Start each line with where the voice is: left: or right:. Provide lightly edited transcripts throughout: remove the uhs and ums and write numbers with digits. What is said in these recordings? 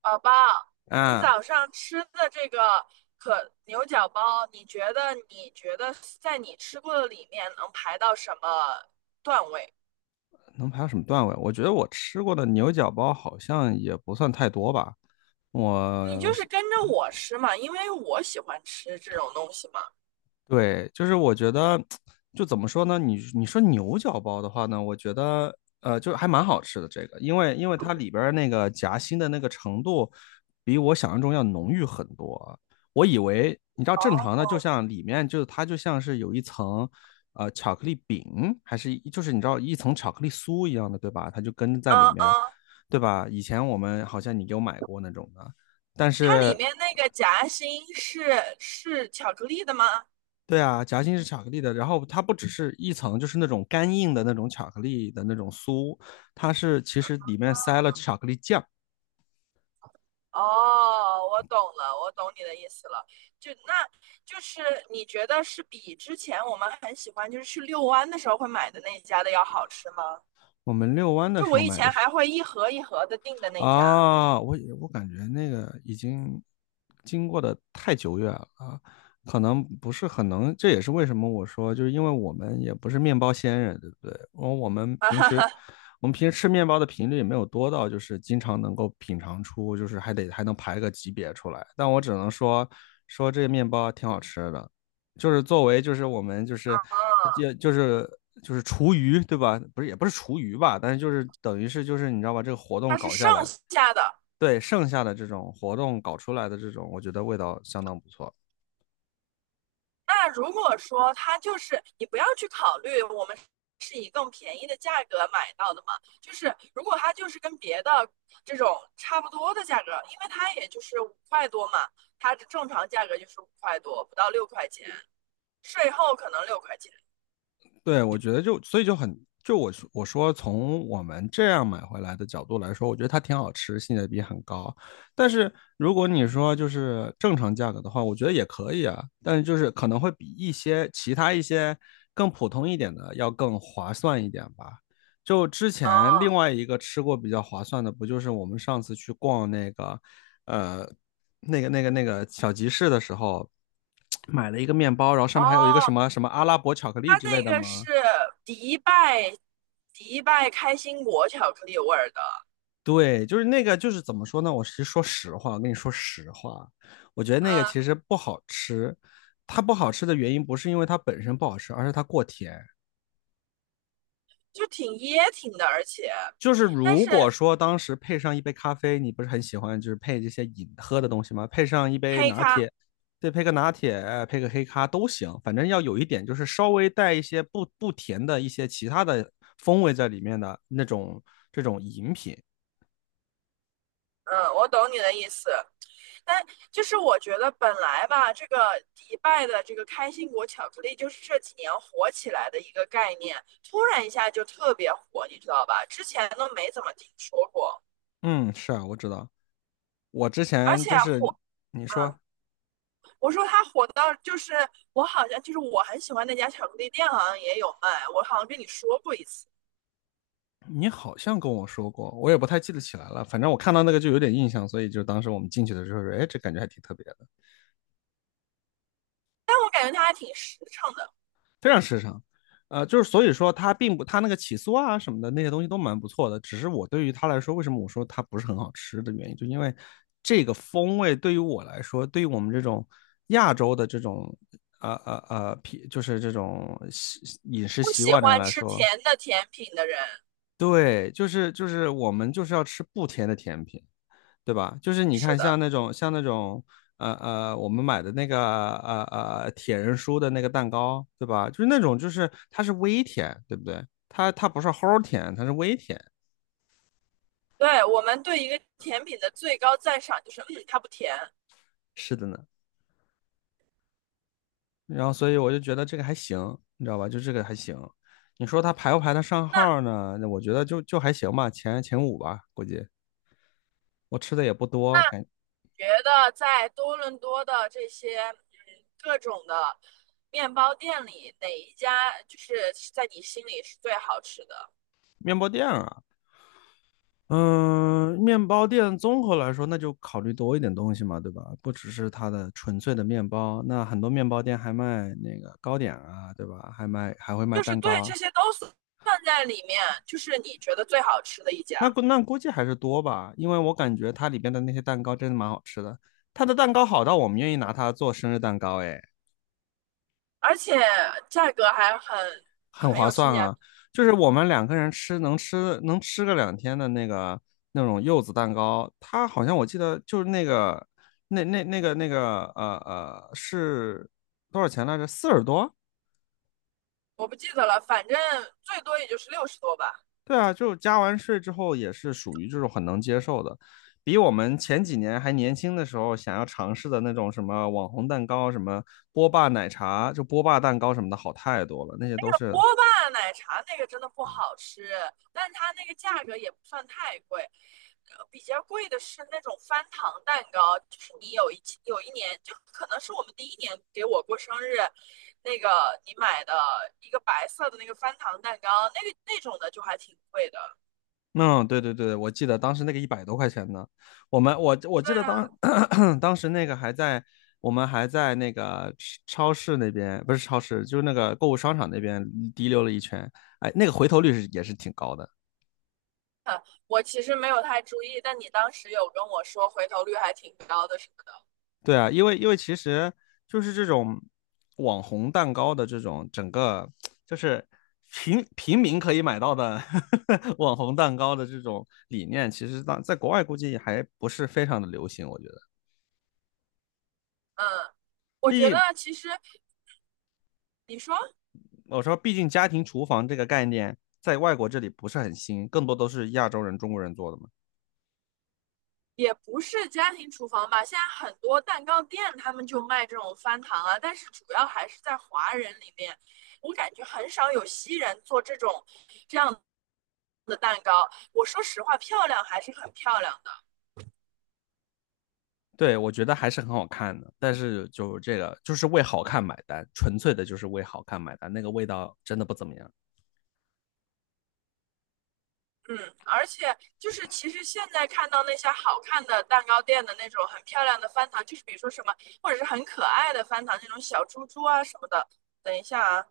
right: 宝宝，你
left: 啊，
right: 早上吃的这个可牛角包，你觉得在你吃过的里面能排到什么段位？
left: 能排到什么段位？我觉得我吃过的牛角包好像也不算太多吧。
right: 你就
left: 我
right: 是跟着我吃嘛，因为我喜欢吃这种东西嘛。
left: 对，就是我觉得，就怎么说呢？你说牛角包的话呢，我觉得就还蛮好吃的这个，因为它里边儿那个夹心的那个程度，比我想象中要浓郁很多啊。我以为你知道正常的，就
right: 哦，
left: 像里面就是它就像是有一层巧克力饼，还是就是你知道一层巧克力酥一样的，对吧？它就跟在
right: 嗯
left: 里面，
right: 嗯，
left: 对吧？以前我们好像你给我买过那种的。但
right: 它里
left: 是
right: 面那个夹心是巧克力的吗？
left: 对啊，夹心是巧克力的，然后它不只是一层，就是那种干硬的那种巧克力的那种酥，它是其实里面塞了巧克力酱。
right: 哦，我懂了，我懂你的意思了。就那就是你觉得是比之前我们很喜欢，就是去遛弯的时候会买的那一家的要好吃吗？
left: 我们遛弯的
right: 就
left: 时
right: 我
left: 候
right: 以
left: 买的
right: 前
left: 是
right: 还会一盒一盒的订的那家，
left: 啊，我感觉那个已经经过的太久远了啊，可能不是很能，这也是为什么我说，就是因为我们也不是面包仙人，对不对？然后我们
right: 啊
left: 平
right: 哈
left: 时
right: 哈，
left: 我们平时吃面包的频率也没有多到，就是经常能够品尝出，就是还得还能排个级别出来。但我只能说说这个面包挺好吃的，就是作为就是我们
right: 啊，
left: 就就是就是厨余对吧？不是也不是厨余吧，但是就是等于是就是你知道吧？这个活动
right: 它是
left: 搞下
right: 上
left: 来，
right: 下的。
left: 对剩下的这种活动搞出来的这种，我觉得味道相当不错。
right: 那如果说它就是你不要去考虑我们是以更便宜的价格买到的嘛，就是如果它就是跟别的这种差不多的价格，因为它也就是五块多嘛，它的正常价格就是五块多，不到六块钱，税后可能六块钱。
left: 对，我觉得就所以就很就我说从我们这样买回来的角度来说，我觉得它挺好吃，性价比很高。但是如果你说就是正常价格的话，我觉得也可以啊，但是就是可能会比一些其他一些更普通一点的要更划算一点吧。就之前另
right: 哦
left: 外一个吃过比较划算的，不就是我们上次去逛呃那个小集市的时候，买了一个面包，然后上面还有一个什
right: 哦，
left: 么什么阿拉伯巧克力
right: 它
left: 之类
right: 这
left: 的
right: 个
left: 吗？
right: 是迪拜迪拜开心果巧克力味儿的，
left: 对，就是那个，就是怎么说呢？我是说实话，我跟你说实话，我觉得那个
right: 嗯，
left: 其实不好吃。它不好吃的原因不是因为它本身不好吃，而是它过甜。
right: 就挺噎挺的，而且，
left: 就是
right: 但
left: 如
right: 是
left: 果说当时配上一杯咖啡，你不是很喜欢就是配这些饮喝的东西吗？配上一杯
right: 黑
left: 拿
right: 咖，
left: 铁，对，配个拿铁，配个黑咖都行，反正要有一点就是稍微带一些不甜的一些其他的风味在里面的那种这种饮品。
right: 嗯，我懂你的意思，但就是我觉得本来吧，这个迪拜的这个开心果巧克力就是这几年火起来的一个概念，突然一下就特别火，你知道吧？之前都没怎么听说过，
left: 嗯，是啊，我知道。我之
right: 而
left: 前
right: 且
left: 就是
right: 火。
left: 你
right: 啊，
left: 说。
right: 我说它火到就是我好像就是我很喜欢那家巧克力店，好像也有卖，我好像跟你说过一次，
left: 你好像跟我说过，我也不太记得起来了。反正我看到那个就有点印象，所以就当时我们进去的时候说，哎，这感觉还挺特别的，
right: 但我感觉它还挺实诚的，
left: 非常时尚。就是所以说它并不，它那个起酥啊什么的那些东西都蛮不错的。只是我对于它来说，为什么我说它不是很好吃的原因，就因为这个风味对于我来说，对于我们这种亚洲的这种呃呃呃就是这种饮食
right: 不
left: 习
right: 喜
left: 惯的人
right: 欢
left: 来
right: 吃
left: 说，
right: 甜的甜品的人。
left: 对，就是就是我们就是要吃不甜的甜品。对吧？就是你
right: 是
left: 看，像
right: 的，
left: 那种像那种我们买的那个铁人酥的那个蛋糕，对吧？就是那种就是它是微甜，对不对？它不是齁甜，它是微甜。
right: 对，我们对一个甜品的最高赞赏就是，嗯，它不甜。
left: 是的呢。然后所以我就觉得这个还行，你知道吧？就这个还行。你说它排不排得上
right: 那
left: 号呢？那我觉得就还行吧，前五吧，估计。我吃的也不
right: 那
left: 多，
right: 觉得在多伦多的这些嗯各种的面包店里，哪一家就是在你心里是最好吃的？
left: 面包店啊，嗯，面包店综合来说，那就考虑多一点东西嘛，对吧？不只是它的纯粹的面包，那很多面包店还卖那个糕点啊，对吧？还会卖
right: 就是
left: 蛋
right: 对
left: 糕，
right: 这些都算在里面，就是你觉得最好吃的一家，
left: 那估计还是多吧，因为我感觉它里边的那些蛋糕真的蛮好吃的，它的蛋糕好到我们愿意拿它做生日蛋糕，诶。
right: 而且价格还很
left: 很
right: 很
left: 划
right: 有性
left: 算
right: 价比。
left: 啊。就是我们两个人吃能吃个2天的那个那种柚子蛋糕，它好像我记得就是那个那个是多少钱来着？40多？
right: 我不记得了，反正最多也就是60多吧。
left: 对啊，就加完税之后也是属于这种很能接受的，比我们前几年还年轻的时候想要尝试的那种什么网红蛋糕、什么波霸奶茶、就波霸蛋糕什么的好太多了，那些都是。
right: 波霸奶茶那个真的不好吃，但它那个价格也不算太贵。比较贵的是那种翻糖蛋糕，就是你有一年，就可能是我们第1年给我过生日，那个你买的一个白色的那个翻糖蛋糕，那个那种的就还挺贵的。
left: 嗯，对对对，我记得当时那个100多块钱呢，我们我我
right: 对
left: 记得
right: 啊，
left: 当 当时那个还在我们还在那个超市那边，不是超市，就是那个购物商场那边滴溜了一圈，哎，那个回头率是也是挺高的。
right: 我其实没有太注意，但你当时有跟我说回头率还挺高的什么的。
left: 对啊，因为其实就是这种网红蛋糕的这种整个就是平民可以买到的 网红蛋糕的这种理念，其实当在国外估计还不是非常的流行，我觉得。
right: 嗯，我
left: 毕
right: 觉得
left: 竟
right: 其实你说。
left: 我说，毕竟家庭厨房这个概念在外国这里不是很新，更多都是亚洲人、中国人做的嘛。
right: 也不是家庭厨房吧，现在很多蛋糕店他们就卖这种翻糖啊，但是主要还是在华人里面，我感觉很少有西人做这种这样的蛋糕。我说实话，漂亮还是很漂亮的。
left: 对，我觉得还是很好看的，但是就这个就是为好看买单，纯粹的就是为好看买单，那个味道真的不怎么样。
right: 嗯，而且就是其实现在看到那些好看的蛋糕店的那种很漂亮的翻糖，就是比如说什么，或者是很可爱的翻糖，那种小猪猪啊什么的。等一下啊，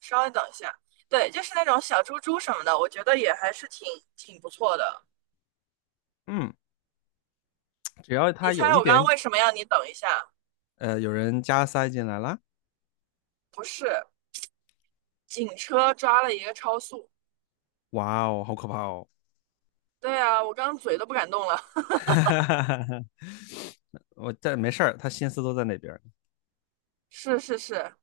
right: 稍微等一下，对，就是那种小猪猪什么的，我觉得也还是挺不错的。
left: 嗯，只要
right: 你
left: 它
right: 猜
left: 有一
right: 我刚刚
left: 点，
right: 为什么要你等一下？
left: 有人加塞进来了，
right: 不是，警车抓了一个超速。
left: 哇哦，好可怕哦！
right: 对啊，我刚刚嘴都不敢动了。
left: 我在没事儿，他心思都在那边。
right: 是是是，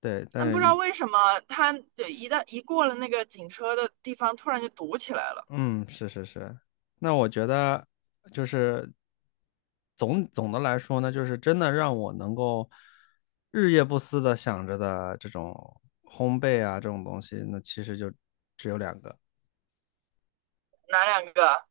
left: 对，
right: 但不
left: 但
right: 知道
left: 是
right: 为什么他一旦一过了那个警车的地方，突然就堵起来了。
left: 嗯，是是是，那我觉得就是总的来说呢，就是真的让我能够日夜不思的想着的这种烘焙啊这种东西，那其实就只有两个，
right: 哪2个？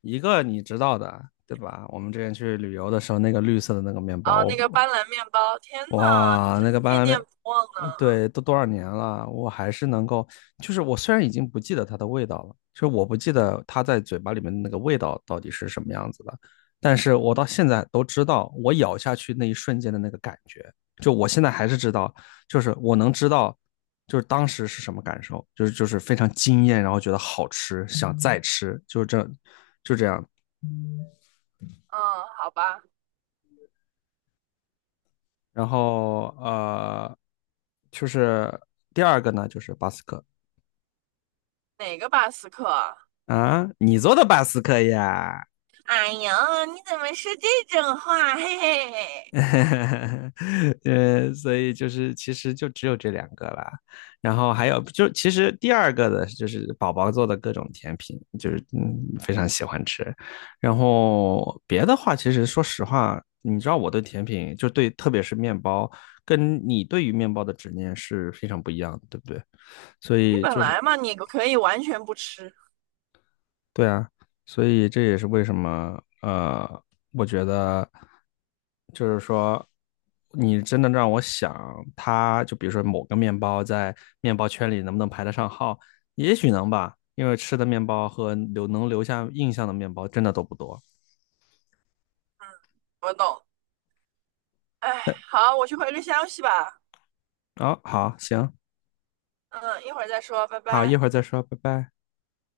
left: 一个你知道的，对吧？我们之前去旅游的时候，那个绿色的那个面包，
right: 哦，那个斑斓面包，天呐，你
left: 哇，
right: 真
left: 那个
right: 是
left: 巴
right: 念
left: 拿面
right: 念不忘
left: 呃，
right: 呢。
left: 对，都多少年了，我还是能够，就是我虽然已经不记得它的味道了，就是我不记得它在嘴巴里面的那个味道到底是什么样子的，但是我到现在都知道，我咬下去那一瞬间的那个感觉，就我现在还是知道，就是我能知道，就是当时是什么感受，就是非常惊艳，然后觉得好吃，想再吃，就是这，就这样。
right: 嗯，好吧，
left: 然后就是第二个呢，就是巴斯克。
right: 哪个巴斯克啊？
left: 啊，你做的巴斯克呀？
right: 哎呀，你怎么说这种话？嘿嘿嘿，
left: 所以就是其实就只有这两个啦，然后还有就其实第二个的就是宝宝做的各种甜品，就是非常喜欢吃，然后别的话其实说实话，你知道我对甜品就对特别是面包，跟你对于面包的执念是非常不一样的，对不对？所
right: 你
left: 以
right: 本
left: 就是
right: 来嘛，你可以完全不吃。
left: 对啊，所以这也是为什么，我觉得就是说，你真的让我想，它就比如说某个面包在面包圈里能不能排得上号，也许能吧，因为吃的面包和能留下印象的面包真的都不多。
right: 我懂。哎，好，我去回个消息吧。
left: 好，好，行，
right: 嗯，一会儿再说，拜
left: 好，一
right: 拜。
left: 会儿再说，拜拜。